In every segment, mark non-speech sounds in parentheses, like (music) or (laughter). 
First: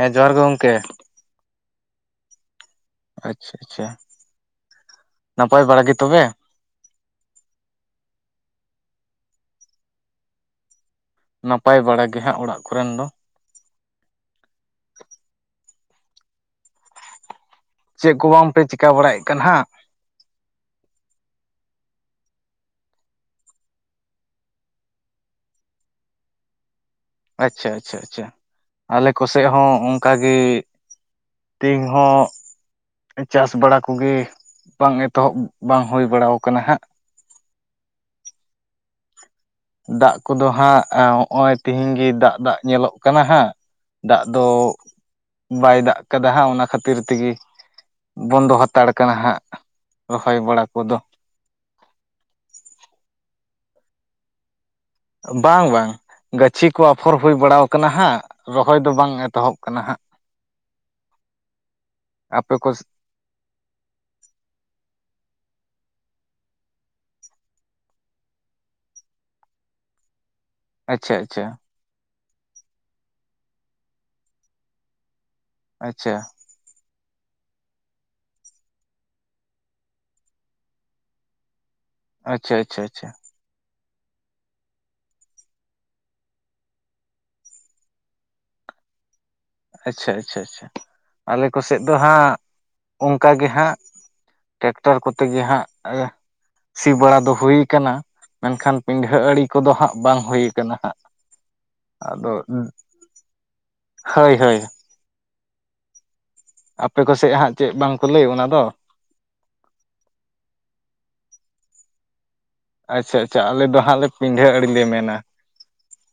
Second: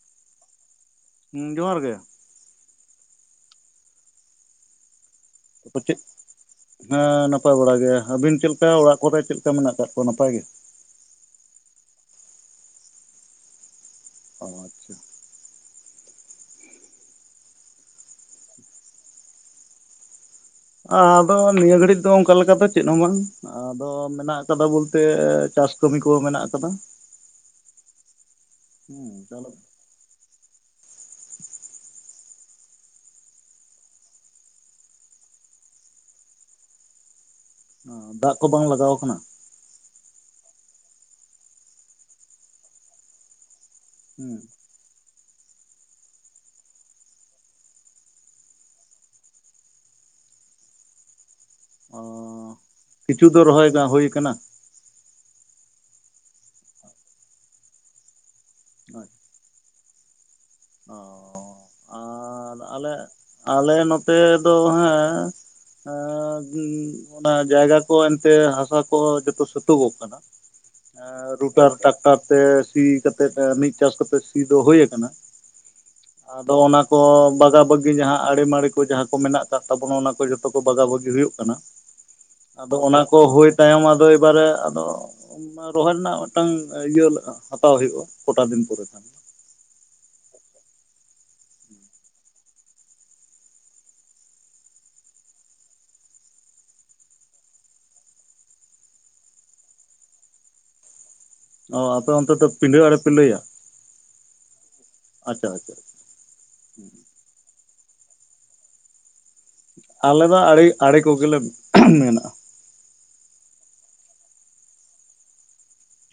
ᱦᱮᱸ ᱡᱚᱦᱟᱨ ᱜᱮ ᱜᱚᱢᱠᱮ ᱾ ᱡᱚᱦᱟᱨ ᱜᱮ ᱾ ᱟᱪᱪᱷᱟ ᱟᱪᱪᱷᱟ ᱾ (unintelligible) ᱦᱮᱸ ᱱᱟᱯᱟᱭ ᱵᱟᱲᱟ ᱜᱮᱭᱟ ᱟᱹᱵᱤᱱ ᱪᱮᱫ ᱞᱮᱠᱟ ᱚᱲᱟᱜ ᱠᱚᱨᱮ ᱪᱮᱫ ᱞᱮᱠᱟ ᱢᱮᱱᱟᱜ ᱟᱠᱟᱫ ᱠᱚᱣᱟ ᱱᱟᱯᱟᱭ ᱜᱮ? ᱱᱟᱯᱟᱭ ᱵᱟᱲᱟ ᱜᱮ ᱦᱟᱸᱜ ᱚᱲᱟᱜ ᱠᱚ ᱨᱮᱱ ᱫᱚ ᱾ ᱚ ᱟᱪᱪᱷᱟ ᱾ ᱪᱮᱫ ᱠᱚ ᱵᱟᱝ ᱯᱮ ᱪᱮᱠᱟ ᱵᱟᱲᱟᱭᱮᱫ ᱠᱟᱱ ᱦᱟᱸᱜ? ᱟᱫᱚ ᱱᱤᱭᱟᱹ ᱜᱷᱟᱹᱲᱤᱡ ᱫᱚ ᱚᱱᱠᱟ ᱞᱮᱠᱟ ᱫᱚ ᱪᱮᱫ ᱦᱚᱸ ᱵᱟᱝ ᱾ ᱟᱫᱚ ᱢᱮᱱᱟᱜ ᱟᱠᱟᱫᱟ ᱵᱚᱞᱛᱮ ᱪᱟᱥ ᱠᱟᱹᱢᱤ ᱠᱚᱦᱚᱸ ᱢᱮᱱᱟᱜ ᱟᱠᱟᱫᱟ ᱾ ᱟᱪᱪᱷᱟ ᱟᱪᱪᱷᱟ ᱟᱪᱷᱟ ᱦᱮᱸ ᱟᱞᱮ ᱠᱚ ᱥᱮᱫ ᱦᱚᱸ ᱚᱱᱠᱟ ᱜᱤ ᱼᱼ ᱛᱤᱦᱤᱧ ᱦᱚᱸ ᱼᱼ ᱪᱟᱥ ᱵᱟᱲᱟ ᱠᱩ ᱜᱮ ᱵᱟᱝ ᱮᱛᱚᱦᱚᱵ ᱵᱟᱝ ᱦᱩᱭ ᱵᱟᱲᱟ ᱟᱠᱟᱱᱟ ᱦᱟᱸᱜ ᱾ ᱫᱟᱜ ᱠᱚ ᱵᱟᱝ ᱞᱟᱜᱟᱣ ᱟᱠᱟᱱᱟ? ᱫᱟᱜ ᱠᱚᱫᱚ ᱦᱟᱸᱜ ᱦᱚᱸᱜᱼᱚᱭ ᱛᱤᱦᱤᱧ ᱜᱤ ᱫᱟᱜ ᱫᱟᱜ ᱧᱮᱞᱚᱜ ᱠᱟᱱᱟ ᱦᱟᱸᱜ ᱾ ᱫᱟᱜ ᱦᱮᱸ ᱫᱚ ᱵᱟᱭ ᱫᱟᱜ ᱠᱟᱫᱟ ᱦᱟᱸᱜ ᱚᱱᱟ ᱠᱷᱟᱹᱛᱤᱨ ᱛᱤᱜᱤ ᱾ ᱵᱚᱱᱫᱚ ᱦᱟᱛᱟᱲ ᱠᱟᱱᱟ ᱦᱟᱸᱜ ᱨᱚᱦᱚᱭ ᱵᱟᱲᱟ ᱠᱚ ᱫᱚ ᱾ ᱚ ᱠᱤᱪᱷᱩ ᱫᱚ ᱨᱚᱦᱚᱭ ᱵᱟᱝ ᱦᱩᱭ ᱠᱟᱱᱟ? ᱵᱟᱝ ᱵᱟᱝ ᱜᱟᱹᱪᱷᱤ ᱠᱚ ᱟᱯᱷᱚᱨ ᱦᱩᱭ ᱵᱟᱲᱟ ᱟᱠᱟᱱᱟ ᱦᱟᱸᱜ ᱾ ᱨᱚᱦᱚᱭ ᱫᱚ ᱵᱟᱝ ᱮᱛᱚᱦᱚᱵ ᱠᱟᱱᱟ ᱦᱟᱸᱜ ᱚ ᱟᱯᱮ ᱟᱨ ᱠᱚ ᱼᱼ ᱟᱞᱮ ᱟᱞᱮ ᱱᱚᱛᱮ ᱫᱚ ᱦᱮᱸᱼᱼ ᱚᱱᱟ ᱡᱟᱭᱜᱟ ᱠᱚ ᱮᱱᱛᱮ ᱦᱟᱥᱟ ᱠᱚ ᱡᱚᱛᱚ ᱥᱟᱹᱛᱩᱳᱜᱚᱜ ᱠᱟᱱᱟ ᱟᱪᱪᱷᱟ ᱟᱪᱪᱷᱟ ᱨᱩᱴᱟᱨ ᱴᱟᱠᱴᱟᱨ ᱛᱮ ᱥᱤ ᱠᱟᱛᱮᱜ ᱢᱤᱫ ᱪᱟᱥ ᱠᱟᱛᱮᱜ ᱥᱤ ᱫᱚ ᱦᱩᱭ ᱟᱠᱟᱱᱟ ᱟᱪᱪᱷᱟ ᱟᱫᱚ ᱚᱱᱟ ᱠᱚ ᱵᱟᱜᱟ ᱵᱟᱹᱜᱤ ᱡᱟᱦᱟᱸ ᱟᱲᱮᱢᱟᱲᱤ ᱠᱚ ᱡᱟᱦᱟᱸ ᱠᱚ ᱢᱮᱱᱟᱜ ᱟᱠᱟᱫ ᱛᱟᱵᱚᱱᱟ ᱚᱱᱟ ᱠᱚ ᱡᱚᱛᱚ ᱠᱚ ᱵᱟᱜᱟ ᱵᱟᱹᱜᱤ ᱦᱩᱭᱩᱜ ᱠᱟᱱᱟ᱾ ᱟᱪᱪᱷᱟ ᱟᱪᱪᱷᱟ ᱟᱫᱚ ᱚᱱᱟ ᱟᱪᱪᱷᱟ ᱠᱚ ᱦᱩᱭ ᱛᱟᱭᱚᱢ ᱟᱫᱚ ᱮᱵᱟᱨᱮ ᱟᱫᱚ ᱨᱚᱦᱚᱭ ᱨᱮᱱᱟᱜ ᱢᱤᱫᱴᱟᱝ ᱤᱭᱟᱹ ᱦᱟᱛᱟᱣ ᱦᱩᱭᱩᱜᱼᱟ ᱠᱚᱴᱟ ᱫᱤᱱ ᱯᱚᱨᱮ ᱛ ᱫᱚ ᱟᱪᱪᱷᱟ ᱟᱪᱪᱷᱟ ᱟᱪᱷᱟ ᱟᱞᱮ ᱠᱚᱥᱮᱫ ᱫᱚ ᱦᱟᱸᱜ ᱚᱱᱠᱟ ᱜᱮ ᱦᱟᱸᱜ ᱴᱮᱠᱴᱟᱨ ᱠᱚᱛᱮ ᱜᱮ ᱦᱟᱸᱜ ᱥᱤ ᱵᱟᱲᱟ ᱫᱚ ᱦᱩᱭ ᱠᱟᱱᱟ ᱢᱮᱱᱠᱷᱟᱱ ᱯᱤᱸᱰᱷᱟᱹ ᱟᱲᱤ ᱠᱚᱫᱚ ᱦᱟᱸᱜ ᱵᱟᱝ ᱦᱩᱭᱩ ᱠᱟᱱᱟ ᱦᱟᱸᱜ ᱚ ᱟᱯᱮ ᱚᱱᱛᱮ ᱟᱫᱚ ᱫᱚ ᱯᱤᱰᱷᱟᱹ ᱟᱲᱮ ᱯᱮ ᱞᱟᱹᱭᱟ? ᱦᱳᱭ ᱦᱳᱭ ᱟᱪᱪᱷᱟ ᱟᱪᱪᱷᱟ ᱟᱯᱮ ᱠᱚᱥᱮᱫ ᱦᱟᱸᱜ ᱪᱮᱫ ᱵᱟᱝᱠᱚ ᱞᱟᱹᱭ ᱚᱱᱟ ᱫᱚ ᱟᱞᱮᱫᱚ ᱟᱹᱲᱮ ᱟᱲᱮ ᱠᱚᱜᱮᱞᱮ ᱢᱮᱱᱟᱜᱼᱟ ᱟᱪᱪᱷᱟ ᱟᱪᱪᱷᱟ ᱟᱞᱮ ᱫᱚ ᱦᱟᱸᱜ ᱞᱮ ᱯᱤᱰᱷᱟᱹ ᱟᱲᱮ ᱢᱮᱱᱟ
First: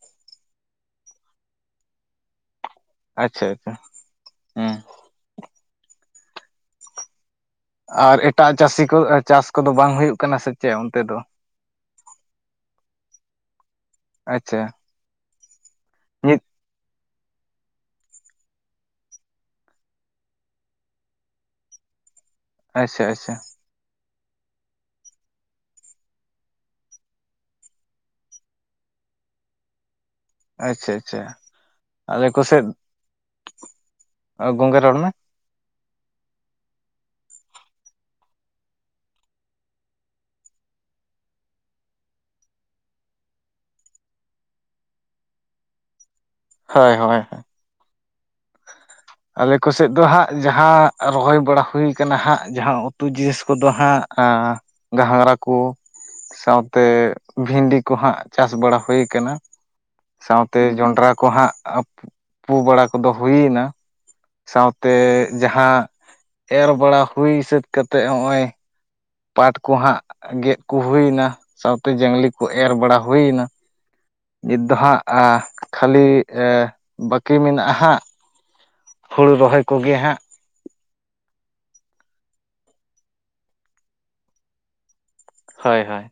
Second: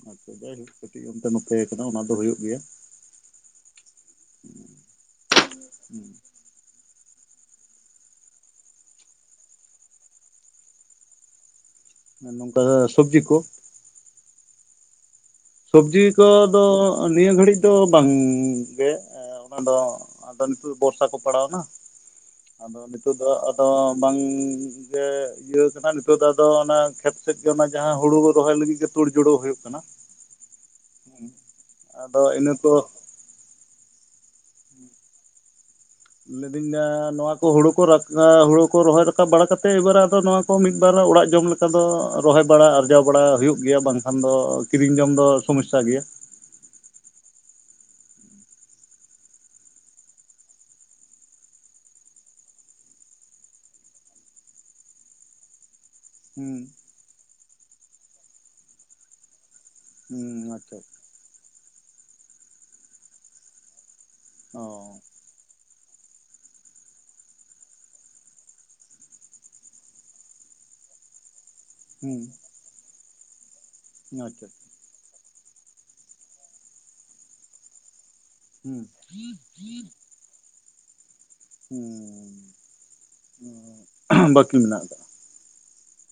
ᱟᱪᱪᱷᱟ ᱡᱟᱭᱦᱳᱠᱟᱴᱤᱡ ᱚᱱᱛᱮ ᱱᱚᱛᱮ ᱠᱟᱱᱟ ᱚᱱᱟ ᱫᱚ ᱦᱳᱭ ᱜᱮᱭᱟ ᱟᱪᱪᱷᱟ ᱟᱪᱪᱷᱟ ᱦᱮᱸ ᱦᱩᱸ ᱟᱨ ᱮᱴᱟᱜ ᱪᱟᱹᱥᱤ ᱠᱚ ᱪᱟᱥ ᱠᱚᱫᱚ ᱵᱟᱝ ᱦᱩᱭᱩᱜ ᱠᱟᱱᱟ ᱥᱮ ᱪᱮᱫ ᱚᱱᱛᱮ ᱫᱚ ᱱᱚᱝᱠᱟ ᱥᱚᱵᱽᱡᱤ ᱠᱚ ᱟᱪᱪᱷᱟ ᱥᱚᱵᱡᱤ ᱱᱤᱛ ᱠᱚᱫᱚ ᱱᱤᱭᱟᱹ ᱜᱷᱟᱹᱲᱤᱡ ᱫᱚ ᱵᱟᱝᱜᱮ ᱚᱱᱟ ᱫᱚ ᱟᱫᱚ ᱱᱤᱛᱳᱜ ᱵᱚᱨᱥᱟ ᱠᱚ ᱯᱟᱲᱟᱣᱱᱟ ᱟᱫᱚ ᱟᱪᱪᱷᱟ ᱱᱤᱛᱳᱜ ᱫᱚ ᱟᱪᱪᱷᱟ ᱛᱚ ᱵᱟᱝ ᱡᱮ ᱤᱭᱟᱹ ᱠᱟᱱᱟ ᱱᱤᱛᱚᱜ ᱫᱚ ᱟᱫᱚ ᱚᱱᱟ ᱠᱷᱮᱛ ᱥᱮᱫ ᱜᱮ ᱚᱱᱟ ᱡᱟᱦᱟᱸ ᱦᱩᱲᱩ ᱨᱚᱦᱚᱭ ᱞᱟᱹᱜᱤᱫ ᱜᱮ ᱛᱩᱲ ᱡᱩᱲᱟᱹᱣ ᱦᱩᱭᱩᱜ ᱠᱟᱱᱟ ᱟᱪᱪᱷᱟ ᱟᱪᱪᱷᱟ ᱟᱫᱚ ᱟᱞᱮ ᱤᱱᱟᱹ ᱠᱚᱥᱮᱫ ᱠᱚ ᱜᱚᱝᱜᱟ ᱮ ᱨᱚᱲ ᱢᱮ ᱞᱟᱹᱭᱫᱟᱹᱧ ᱢᱮ ᱱᱚᱣᱟ ᱠᱚ ᱦᱩᱲᱩ ᱠᱚ ᱨᱟ ᱦᱩᱲᱩ ᱠᱚ ᱨᱚᱦᱚᱭ ᱨᱟᱠᱟᱵ ᱵᱟᱲᱟ ᱠᱟᱛᱮᱫ ᱮᱵᱟᱨ ᱟᱫᱚ ᱱᱚᱣᱟ ᱢᱤᱫ ᱵᱟᱨ ᱚᱲᱟᱜ ᱡᱚᱢ ᱞᱮᱠᱟ ᱫᱚ ᱨᱚᱦᱚᱭ ᱵᱟᱲᱟ ᱟᱨᱡᱟᱣ ᱵᱟᱲᱟ ᱦᱩᱭᱩᱜ ᱜᱮᱭᱟ ᱵᱟᱝᱠᱷᱟᱱ ᱫᱚ ᱠᱤᱨᱤᱧ ᱡᱚᱢ ᱫᱚ ᱥᱚᱢᱚᱥᱥᱟ ᱜᱮᱭᱟ ᱦᱳᱭ ᱦᱳᱭ ᱟᱞᱮ ᱠᱚᱥᱮᱫ ᱫᱚ ᱦᱟᱸᱜ ᱡᱟᱦᱟᱸ ᱨᱚᱦᱚᱭ ᱵᱟᱲᱟ ᱦᱩ ᱠᱟᱱᱟ ᱦᱟᱸᱜ ᱡᱟᱦᱟᱸ ᱩᱛᱩ ᱡᱤᱱᱤᱥ ᱠᱚᱫᱚ ᱦᱟᱸᱜ ᱜᱷᱟᱸᱝᱨᱟ ᱠᱚ ᱦᱩᱸ ᱥᱟᱶᱛᱮ ᱵᱷᱤᱱᱰᱤ ᱠᱚᱦᱟᱸᱜ ᱪᱟᱥ ᱵᱟᱲᱟ ᱦᱩᱭ ᱠᱟᱱᱟ ᱦᱩᱸ ᱥᱟᱶᱛᱮ ᱟᱪᱪᱷᱟ ᱡᱚᱸᱰᱨᱟ ᱠᱚᱦᱟᱸᱜ ᱯᱩ ᱵᱟᱲᱟ ᱠᱚᱫᱚ ᱦᱩᱭᱮᱱᱟ ᱚ ᱥᱟᱶᱛᱮ ᱡᱟᱦᱟᱸ ᱮᱨ ᱵᱟᱲᱟ ᱦᱩᱭ ᱥᱟᱹᱛ ᱠᱟᱛᱮᱫ ᱦᱚᱜᱼᱚᱭ ᱯᱟᱴ ᱠᱚᱦᱟᱸᱜ ᱜᱮᱫ ᱠᱩ ᱦᱩᱭᱮᱱᱟ ᱥᱟᱶᱛᱮ ᱡᱟᱝᱞᱤ ᱠᱚ ᱦᱩᱸ ᱮᱨ ᱵᱟᱲᱟ ᱦᱩᱭᱮᱱᱟ ᱟᱪᱪᱷᱟ ᱱᱤᱛ ᱫᱚ ᱦᱟᱸᱜ ᱠᱷᱟᱹᱞᱤ ᱵᱟᱹᱠᱤ ᱢᱮᱱᱟᱜᱼᱟ ᱦᱟᱸᱜ ᱦᱩᱸ ᱦᱩᱲᱩ ᱨᱚᱦᱚᱭ ᱠᱚᱜᱮ ᱦᱟᱸᱜ ᱦᱸ ᱵᱟᱹᱠᱤ ᱢᱮᱱᱟᱜ ᱟᱠᱟᱫᱟ ᱦᱳᱭ ᱦᱳᱭ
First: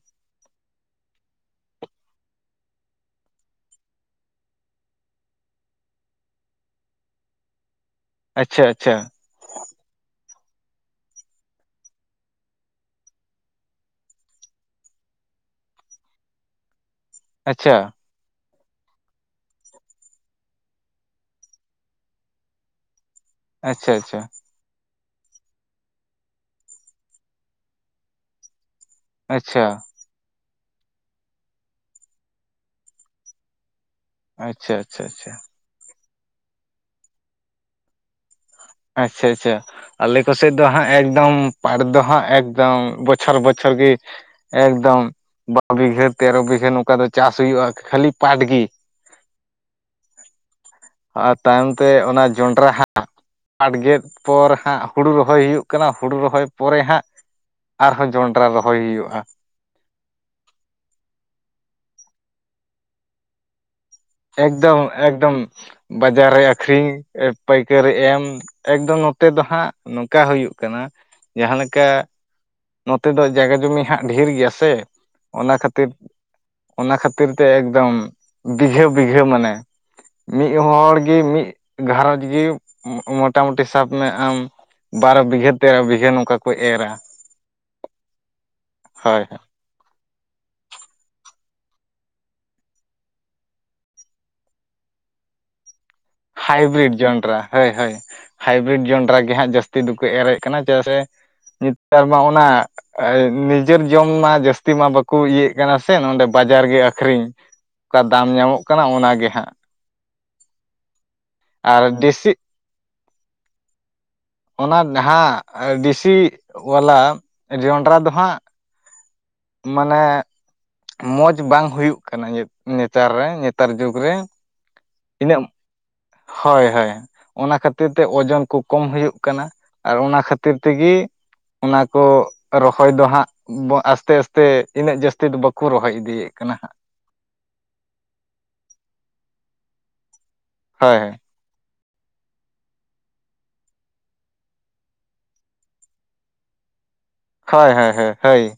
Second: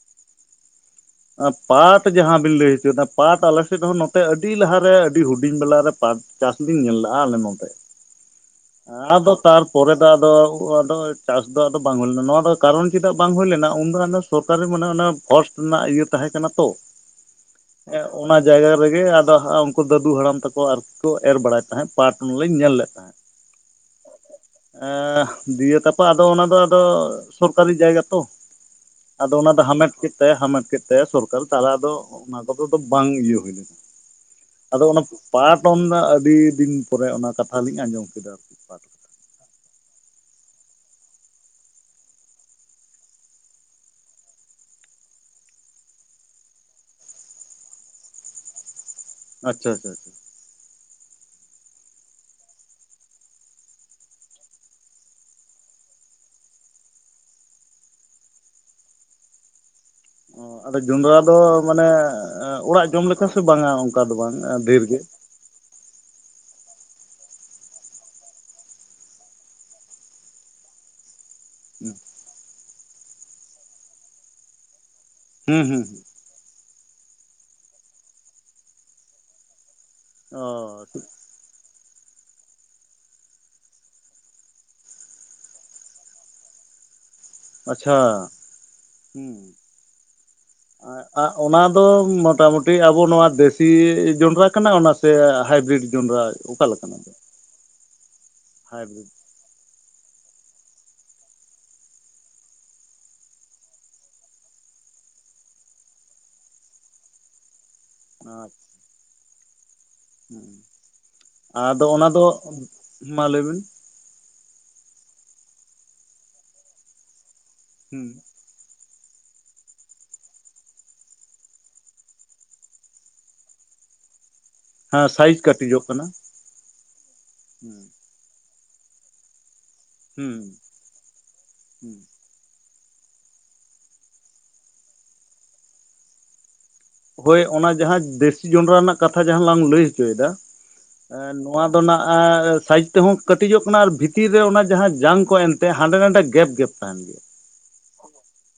ᱯᱟᱴ ᱡᱟᱦᱟᱸ ᱵᱤᱱ ᱞᱟᱹᱭ ᱦᱚᱪᱚᱭᱮᱫᱱᱟ ᱯᱟᱴ ᱟᱞᱮᱥᱮᱫ ᱨᱮᱦᱚᱸ ᱱᱚᱛᱮ ᱟᱹᱰᱤ ᱞᱟᱦᱟᱨᱮ ᱟᱹᱰᱤ ᱦᱩᱰᱤᱧ ᱵᱮᱞᱟᱨᱮ ᱯᱟᱴ ᱪᱟᱥᱵᱤᱱ ᱧᱮᱞ ᱞᱮᱫᱼᱟ ᱟᱞᱮ ᱱᱚᱛᱮ ᱟᱪᱪᱷᱟ ᱟᱪᱪᱷᱟ ᱟᱫᱚ ᱛᱟᱨᱯᱚᱨᱮ ᱫᱚ ᱟᱫᱚ ᱟᱫᱚ ᱪᱟᱥ ᱫᱚ ᱟᱫᱚ ᱵᱟᱝ ᱦᱩᱭ ᱞᱮᱱᱟ ᱱᱚᱣᱟ ᱫᱚ ᱠᱟᱨᱚᱱ ᱪᱮᱫᱟᱜ ᱵᱟᱝ ᱦᱩᱭ ᱞᱮᱱᱟ ᱩᱱᱫᱚ ᱟᱫᱚ ᱥᱚᱨᱠᱟᱨᱤ ᱢᱟᱱᱮ ᱚᱱᱟ ᱯᱷᱚᱨᱥᱴ ᱨᱮᱱᱟᱜ ᱤᱭᱟᱹ ᱛᱟᱦᱮᱸ ᱠᱟᱱᱟ ᱛᱚ ᱟᱪᱪᱷᱟ ᱚᱱᱟ ᱡᱟᱭᱜᱟ ᱨᱮᱜᱮ ᱟᱫᱚ ᱩᱱᱠᱩ ᱫᱟᱹᱫᱩ ᱦᱟᱲᱟᱢ ᱛᱟᱠᱚ ᱟᱨ ᱠᱚ ᱮᱨ ᱵᱟᱲᱟᱭ ᱛᱟᱦᱮᱸᱜ ᱯᱟᱴ ᱚᱱᱟ ᱞᱤᱧ ᱧᱮᱞ ᱞᱮᱫ ᱛᱟᱦᱮᱸᱫ ᱟᱪᱪᱷᱟ ᱟᱪᱪᱷᱟ ᱮ ᱫᱤᱭᱮ ᱛᱟᱯᱚᱨ ᱟᱫᱚ ᱚᱱᱟ ᱫᱚ ᱟᱫᱚ ᱥᱚᱨᱠᱟᱨᱤ ᱡᱟᱭᱜᱟ ᱛᱚ ᱟᱫᱚ ᱚᱱᱟ ᱫᱚ ᱟᱪᱪᱷᱟ ᱦᱟᱢᱮᱴ ᱠᱮᱫ (unintelligible) ᱦᱟᱢᱮᱴ ᱠᱮᱫ ᱛᱟᱭᱟ ᱥᱚᱨᱠᱟᱨ ᱛᱟᱦᱮ ᱟᱫᱚ ᱚᱱᱟ ᱠᱚᱫᱚ ᱫᱚ ᱵᱟᱝ ᱤᱭᱟᱹ ᱦᱩᱭ ᱞᱮᱱᱟ ᱟᱪᱪᱷᱟ ᱟᱫᱚ ᱚᱱᱟ ᱟᱪᱪᱷᱟ ᱟᱪᱪᱷᱟ ᱯᱟᱴ (unintelligible) ᱟᱹᱰᱤ ᱫᱤᱱ ᱯᱚᱨᱮ ᱚᱱᱟ ᱠᱟᱛᱷᱟ ᱞᱤᱧ ᱟᱸᱡᱚᱢ ᱠᱮᱫᱟ᱾ ᱯᱟᱴ ᱠᱟᱛᱷᱟ᱾ ᱟᱪᱪᱷᱟ ᱟᱪᱪᱷᱟ᱾ ᱟᱞᱮ ᱠᱚᱥᱮᱫ ᱫᱚ ᱦᱟᱸᱜ ᱮᱠᱫᱚᱢ ᱯᱟᱴ ᱫᱚ ᱦᱟᱸᱜ ᱮᱠᱫᱚᱢ ᱵᱚᱪᱷᱚᱨ ᱵᱚᱪᱷᱚᱨ ᱜᱮ ᱮᱠᱫᱚᱢ ᱵᱟᱨ ᱵᱤᱜᱷᱟᱹ ᱛᱮᱨᱚ ᱵᱤᱜᱷᱟᱹ ᱱᱚᱝᱠᱟ ᱫᱚ ᱪᱟᱥ ᱦᱩᱭᱩᱜᱼᱟ ᱠᱷᱟᱹᱞᱤ ᱯᱟᱴ ᱜᱤ᱾ ᱟᱪᱪᱷᱟ ᱟᱪᱪᱷᱟ᱾ ᱟᱨ ᱛᱟᱭᱚᱢ ᱛᱮ ᱚᱱᱟ ᱡᱚᱸᱰᱽᱨᱟ ᱦᱟᱜ ᱯᱟᱴ ᱜᱮᱫ ᱯᱚᱨ ᱦᱟᱸᱜ ᱦᱩᱲᱩ ᱨᱚᱦᱚᱭ ᱦᱩᱭᱩᱜ ᱠᱟᱱᱟ ᱦᱩᱲᱩ ᱨᱚᱦᱚᱭ ᱯᱚᱨᱮ ᱦᱟᱸᱜ ᱟᱨᱦᱚᱸ ᱡᱚᱸᱰᱨᱟ ᱨᱚᱦᱚᱭ ᱦᱩᱭᱩᱜᱼᱟ᱾ ᱚ ᱟᱫᱚ ᱡᱚᱸᱰᱽᱨᱟ ᱫᱚ ᱢᱟᱱᱮ ᱚᱲᱟᱜ ᱡᱚᱢ ᱞᱮᱠᱟ ᱥᱮ ᱵᱟᱝᱟ? ᱫᱚ ᱵᱟᱝ ᱮᱠᱫᱚᱢ ᱰᱷᱮᱨ ᱜᱮ ᱮᱠᱫᱚᱢ ᱵᱟᱡᱟᱨ ᱨᱮ ᱟᱠᱷᱨᱤᱧ ᱯᱟᱹᱭᱠᱟᱹᱨᱤ ᱮᱢ ᱮᱠᱫᱚᱢ ᱱᱚᱛᱮ ᱫᱚ ᱦᱟᱸᱜ ᱱᱚᱝ ᱠᱟ ᱦᱩᱭᱩᱜ ᱠᱟᱱᱟ ᱡᱟᱸᱦᱟ ᱞᱮᱠᱟ ᱱᱚ ᱛᱮ ᱫᱚ ᱡᱟᱭ ᱜᱟ ᱡᱚᱢᱤ ᱦᱟᱸᱜ ᱰᱷᱮᱨ ᱜᱮᱭᱟ ᱥᱮ ᱚᱱᱟ ᱦᱩᱸ ᱦᱩᱸ ᱠᱷᱟᱹᱛᱤᱨ ᱚᱱᱟ ᱠᱷᱟᱹᱛᱤᱨ ᱛᱮ ᱮᱠᱫᱚᱢ ᱵᱤᱜᱷᱟᱹ ᱵᱤᱜᱷᱟᱹ ᱢᱟᱱᱮ ᱚ ᱢᱤᱫ ᱦᱚᱲ ᱜᱮ ᱢᱤᱫ ᱜᱷᱟᱨᱚᱸᱡᱽ ᱜᱮ ᱢᱚᱴᱟᱢᱩᱴᱤ ᱥᱟᱵ ᱢᱮ ᱟᱢ᱾ ᱵᱟᱨᱚ ᱵᱤᱜᱷᱟᱹ ᱯᱮ ᱵᱤᱜᱷᱟᱹ ᱱᱚᱝ ᱠᱟ ᱠᱚ ᱮᱨᱟ ᱟᱪᱪᱷᱟ ᱦᱳᱭ ᱦᱳᱭ (unintelligible) ᱚᱱᱟ ᱫᱚ ᱢᱚᱴᱟ ᱢᱩᱴᱤ ᱟᱵᱚ ᱱᱚᱣᱟ ᱫᱮᱥᱤ ᱡᱚᱱᱰᱨᱟ ᱠᱟᱱᱟ ᱚᱱᱟ ᱥᱮ ᱦᱟᱭ ᱵᱤᱨᱤᱰ᱾ ᱦᱟᱭ ᱵᱤᱨᱤᱰ ᱡᱚᱱᱰᱨᱟ ᱦᱳᱭ ᱦᱳᱭ ᱦᱟᱭ ᱵᱤᱨᱤᱰ ᱦᱟᱭᱵᱨᱤᱰ ᱡᱚᱱᱰᱨᱟ ᱜᱮ ᱜᱮ ᱦᱟᱸᱜ ᱡᱟᱹᱥᱛᱤ ᱫᱚᱠᱚ ᱮᱨᱮᱫ ᱠᱟᱱᱟ ᱪᱮᱫᱟᱜ ᱥᱮ ᱱᱮᱛᱟᱨ ᱢᱟ ᱚᱱᱟ ᱱᱤᱡᱮᱨ ᱡᱚᱢ ᱢᱟ ᱡᱟᱹᱥᱛᱤ ᱢᱟ ᱵᱟᱠᱚ ᱤᱭᱮᱫ ᱠᱟᱱᱟ ᱥᱮ ᱱᱚᱸᱰᱮ ᱵᱟᱡᱟᱨ ᱜᱮ ᱟᱠᱷᱨᱤᱧ ᱚᱠᱟ ᱫᱟᱢ ᱧᱟᱢᱚᱜ ᱠᱟᱱᱟ ᱚᱱᱟᱜ ᱜᱮ ᱦᱟᱸᱜ ᱦᱮᱸ ᱟᱨ ᱟᱫᱚ ᱚᱱᱟ ᱫᱚ ᱫᱮᱥᱤ ᱢᱟ ᱞᱟᱹᱭᱵᱤᱱ᱾ ᱚᱱᱟ ᱡᱟᱦᱟᱸ ᱫᱮᱥᱤ ᱵᱟᱞᱟ ᱡᱚᱱᱰᱨᱟ ᱦᱩᱸ ᱫᱚ ᱦᱟᱸᱜ ᱢᱟᱱᱮ ᱢᱚᱸᱡᱽ ᱵᱟᱝ ᱦᱩᱭᱩᱜ ᱠᱟᱱᱟ ᱧᱮ ᱱᱮᱛᱟᱨ ᱨᱮ ᱱᱮᱛᱟᱨ ᱡᱩᱜᱽ ᱨᱮ᱾ ᱦᱮᱸ ᱥᱟᱭᱤᱡ ᱤᱱᱟᱹᱜ ᱠᱟᱹᱴᱤᱡ ᱚᱜ ᱠᱟᱱᱟ᱾ ᱦᱳᱭ ᱦᱳᱭ ᱚᱱᱟ ᱠᱷᱟᱹᱛᱤᱨ ᱛᱮ ᱳᱡᱚᱱ ᱠᱚ ᱠᱚᱢ ᱦᱩᱭᱩᱜ ᱠᱟᱱᱟ᱾ ᱟᱨ ᱚᱱᱟ ᱦᱩᱸ ᱠᱷᱟᱹᱛᱤᱨ ᱛᱮ ᱜᱮ ᱚᱱᱟ ᱠᱚ ᱨᱚᱦᱚᱭ ᱫᱚ ᱦᱟᱸᱜ ᱟᱥᱛᱮ ᱟᱥᱛᱮ ᱤᱱᱟᱹᱜ ᱡᱟᱹᱥᱛᱤ ᱫᱚ ᱵᱟ ᱠᱚ ᱨᱚᱦᱚᱭ ᱤᱫᱤᱭᱮᱫ ᱠᱟᱱᱟ ᱦᱟᱸᱜ ᱾ ᱦᱳᱭ ᱚᱱᱟ ᱡᱟᱦᱟᱸ ᱫᱮᱥᱤ ᱡᱚᱸᱰᱨᱟ ᱨᱮᱱᱟᱜ ᱠᱟᱛᱷᱟ ᱡᱟᱦᱟᱸ ᱞᱟᱝ ᱞᱟᱹᱭ ᱦᱚᱪᱚ ᱭᱮᱫᱟ ᱦᱮ ᱦᱮ ᱱᱚᱣᱟ ᱫᱚ ᱥᱟᱭᱤᱡ ᱛᱮᱦᱚᱸ ᱠᱟᱹᱴᱤᱡᱚᱜ ᱠᱟᱱᱟ ᱟᱨ ᱵᱷᱤᱛᱤᱨ ᱨᱮ ᱚᱱᱟ ᱡᱟᱦᱟᱸ ᱡᱟᱝ ᱠᱚ ᱮᱱᱛᱮ ᱦᱟᱸᱰᱮ ᱱᱟᱰᱮ ᱜᱮᱯ ᱜᱮᱯ ᱛᱟᱦᱮᱸᱱ ᱜᱮᱭᱟ ᱾ ᱦᱳᱭ ᱦᱳᱭ ᱦᱳ ᱦᱳᱭ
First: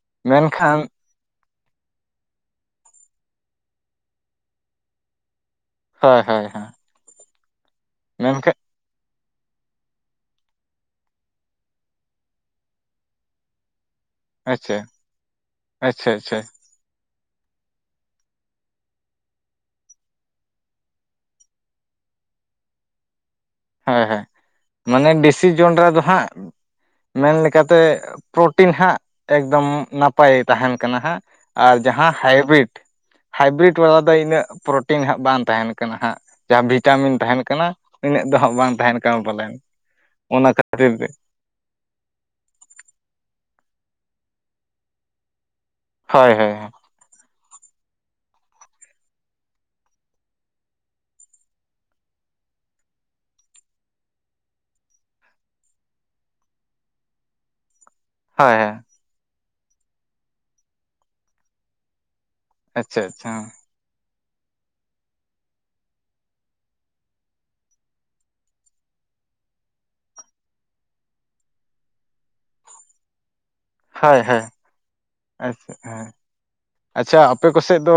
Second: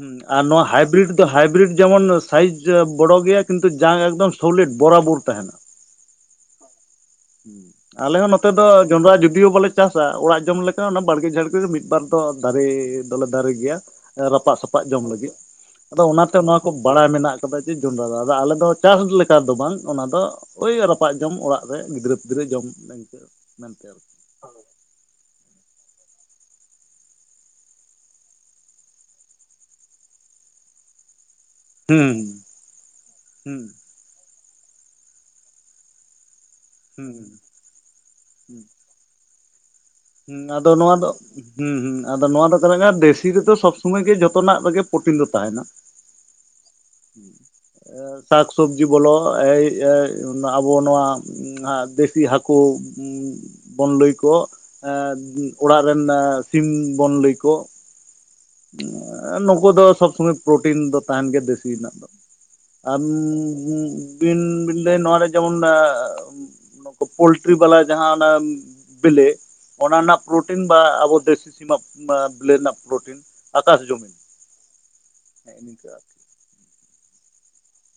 ᱦᱩ ᱟᱨ ᱱᱚᱣᱟ ᱢᱮᱱᱠᱷᱟᱱ ᱦᱟᱭ ᱵᱤᱨᱤᱰ ᱠᱤᱱᱛᱩ ᱦᱟᱭ ᱵᱤᱨᱤᱰ ᱡᱮᱢᱚᱱ ᱥᱟᱭᱤᱡ ᱵᱚᱲᱚ ᱜᱮᱭᱟ ᱠᱤᱱᱛᱩ ᱡᱟᱝ ᱮᱠᱫᱚᱢ ᱥᱚᱞᱮᱴ ᱵᱚᱨᱟᱵᱚᱨ ᱛᱟᱦᱮᱸᱱᱟ ᱾ ᱦᱳᱭ ᱦᱳᱭ ᱾ ᱟᱞᱮ ᱦᱚᱸ ᱱᱚ ᱛᱮ ᱫᱚ ᱡᱚᱸᱰᱨᱟ ᱡᱩᱫᱤᱭᱳ ᱵᱟᱞᱮ ᱪᱟᱥᱟ ᱚᱲᱟᱜ ᱡᱚᱢ ᱞᱮᱠᱟ ᱚᱱᱟ ᱵᱟᱲᱜᱮ ᱡᱷᱟᱲᱜᱮ ᱨᱮ ᱢᱤᱫ ᱵᱟᱨ ᱫᱚ ᱫᱟᱨᱮ ᱫᱚᱞᱮ ᱫᱟᱨᱮ ᱜᱮᱭᱟ ᱾ ᱨᱟᱯᱟᱜ ᱟᱪᱪᱷᱟ ᱥᱟᱯᱟᱜ ᱡᱚᱢ ᱞᱟᱹᱜᱤᱫ ᱟᱫᱚ ᱟᱪᱪᱷᱟ ᱚᱱᱟ ᱛᱮ ᱟᱪᱪᱷᱟ ᱵᱟᱲᱟᱭ ᱢᱮᱱᱟᱜ ᱠᱟᱫᱟ ᱡᱮ ᱡᱚᱸᱰᱨᱟ ᱟᱞᱮ ᱫᱚ ᱪᱟᱥ ᱞᱮᱠᱟ ᱫᱚ ᱵᱟᱝ ᱚᱱᱟ ᱫᱚ ᱳᱭ ᱨᱟᱯᱟᱜ ᱡᱚᱢ ᱚᱲᱟᱜ ᱨᱮ ᱜᱤᱫᱽᱨᱟᱹ ᱯᱤᱫᱽᱨᱟᱹ ᱡᱚᱢ (inaudible) ᱱᱚᱝᱠᱟ ᱢᱮᱱᱛᱮ ᱟᱨᱠᱤ (inaudible) ᱦᱮᱸ ᱢᱟᱱᱮ ᱵᱮᱥᱤ ᱡᱚᱱᱰᱨᱟ ᱫᱚ ᱦᱟᱸᱜ ᱢᱮᱱ ᱞᱮᱠᱟ ᱛᱮ ᱯᱨᱳᱚᱴᱤᱱ ᱦᱟᱸᱜ ᱮᱠᱫᱚᱢ ᱱᱟᱯᱟᱭ ᱛᱟᱦᱮᱸᱱ ᱠᱟᱱᱟ ᱦᱟᱸᱜ ᱾ ᱟᱨ ᱡᱟᱦᱟᱸ ᱦᱩᱸ ᱦᱟᱭ ᱵᱤᱨᱤᱴ ᱦᱟᱭ ᱦᱩᱸ ᱵᱤᱨᱤᱴ ᱵᱟᱞᱟ ᱫᱚ ᱤᱱᱟᱹᱜ ᱯᱨᱚᱴᱤᱱ ᱦᱟᱸᱜ ᱵᱟᱝ ᱛᱟᱦᱮᱸᱱ ᱠᱟᱱᱟ ᱦᱟᱸᱜ᱾ ᱡᱟᱦᱟᱸ ᱵᱷᱤᱴᱟ ᱢᱤᱱ ᱛᱟᱦᱮᱸᱱ ᱦᱩᱸ ᱠᱟᱱᱟ ᱩᱱᱟᱹᱜ ᱫᱚ ᱦᱟᱸᱜ ᱵᱟᱝ ᱛᱟᱦᱮᱸᱱ ᱠᱟᱱᱟ ᱯᱟᱞᱮᱱ᱾ ᱦᱮᱸ ᱚᱱᱟ ᱟᱫᱚ ᱠᱷᱟᱹᱛᱤᱨ ᱱᱚᱣᱟ ᱫᱚ ᱜᱮ ᱦᱮᱸ ᱟᱫᱚ ᱱᱚᱣᱟ ᱫᱚ ᱛᱟᱦᱮᱸ ᱠᱷᱟᱱ ᱫᱮ ᱥᱤ ᱨᱮ ᱫᱚ ᱥᱚᱵᱽ ᱥᱚᱢᱚᱭ ᱜᱮ ᱡᱷᱚᱛᱚ ᱱᱟᱜ ᱨᱮᱜᱮ ᱯᱨᱳᱚᱴᱤᱱ ᱫᱚ ᱛᱟᱦᱮᱸᱱᱟ᱾ ᱦᱳᱭ ᱦᱳᱭ ᱾ ᱥᱟᱠ ᱥᱚᱵᱡᱤ ᱠᱚ ᱞᱚ ᱮᱭ ᱟᱵᱚ ᱱᱚᱣᱟ ᱦ ᱫᱮᱥᱤ ᱦᱟᱹᱠᱩ (inaudible) ᱵᱚᱱᱞᱟᱹᱭ (unintelligible) ᱠᱚ ᱮ ᱚᱲᱟᱜ ᱨᱮᱱ ᱥᱤᱢ ᱵᱚᱱ ᱞᱟᱹᱭ ᱠᱚ᱾ ᱦᱮ ᱦᱮ ᱱᱩᱠᱩ ᱫᱚ ᱥᱚᱵᱽ ᱥᱚᱢᱚᱭ ᱯᱨᱚᱴᱤᱱ ᱫᱚ ᱛᱟᱦᱮᱱ ᱜᱮᱭᱟ ᱫᱮᱥᱤ ᱨᱮᱱᱟᱜ ᱫᱚ ᱟ ᱟᱪᱪᱷᱟ ᱟᱪᱪᱷᱟ ᱵᱤᱱ (unintelligible) ᱞᱟᱹᱭ ᱱᱚᱣᱟᱨᱮ ᱡᱮᱢᱚᱱ ᱯᱳᱞᱴᱨᱤ ᱵᱟᱞᱟ ᱡᱟᱦᱟᱸ ᱚᱱᱟᱼᱼ ᱵᱮᱞᱮ ᱚᱱᱟ ᱨᱮᱱᱟᱜ ᱯᱨᱳᱴᱤᱱ ᱵᱟ ᱟᱵᱚ ᱫᱮᱥᱤ ᱥᱤᱢᱟᱜ ᱵᱮᱞᱮ ᱨᱮᱱᱟᱜ ᱯᱨᱳᱴᱤᱱ, ᱟᱠᱟᱥ ᱡᱚᱢᱤᱱ ᱦᱳᱭ ᱦᱳᱭ, ᱟᱪᱪᱷᱟ ᱦᱮᱸ ᱟᱪᱪᱷᱟ ᱟᱯᱮ ᱠᱚᱥᱮᱜ ᱫᱚ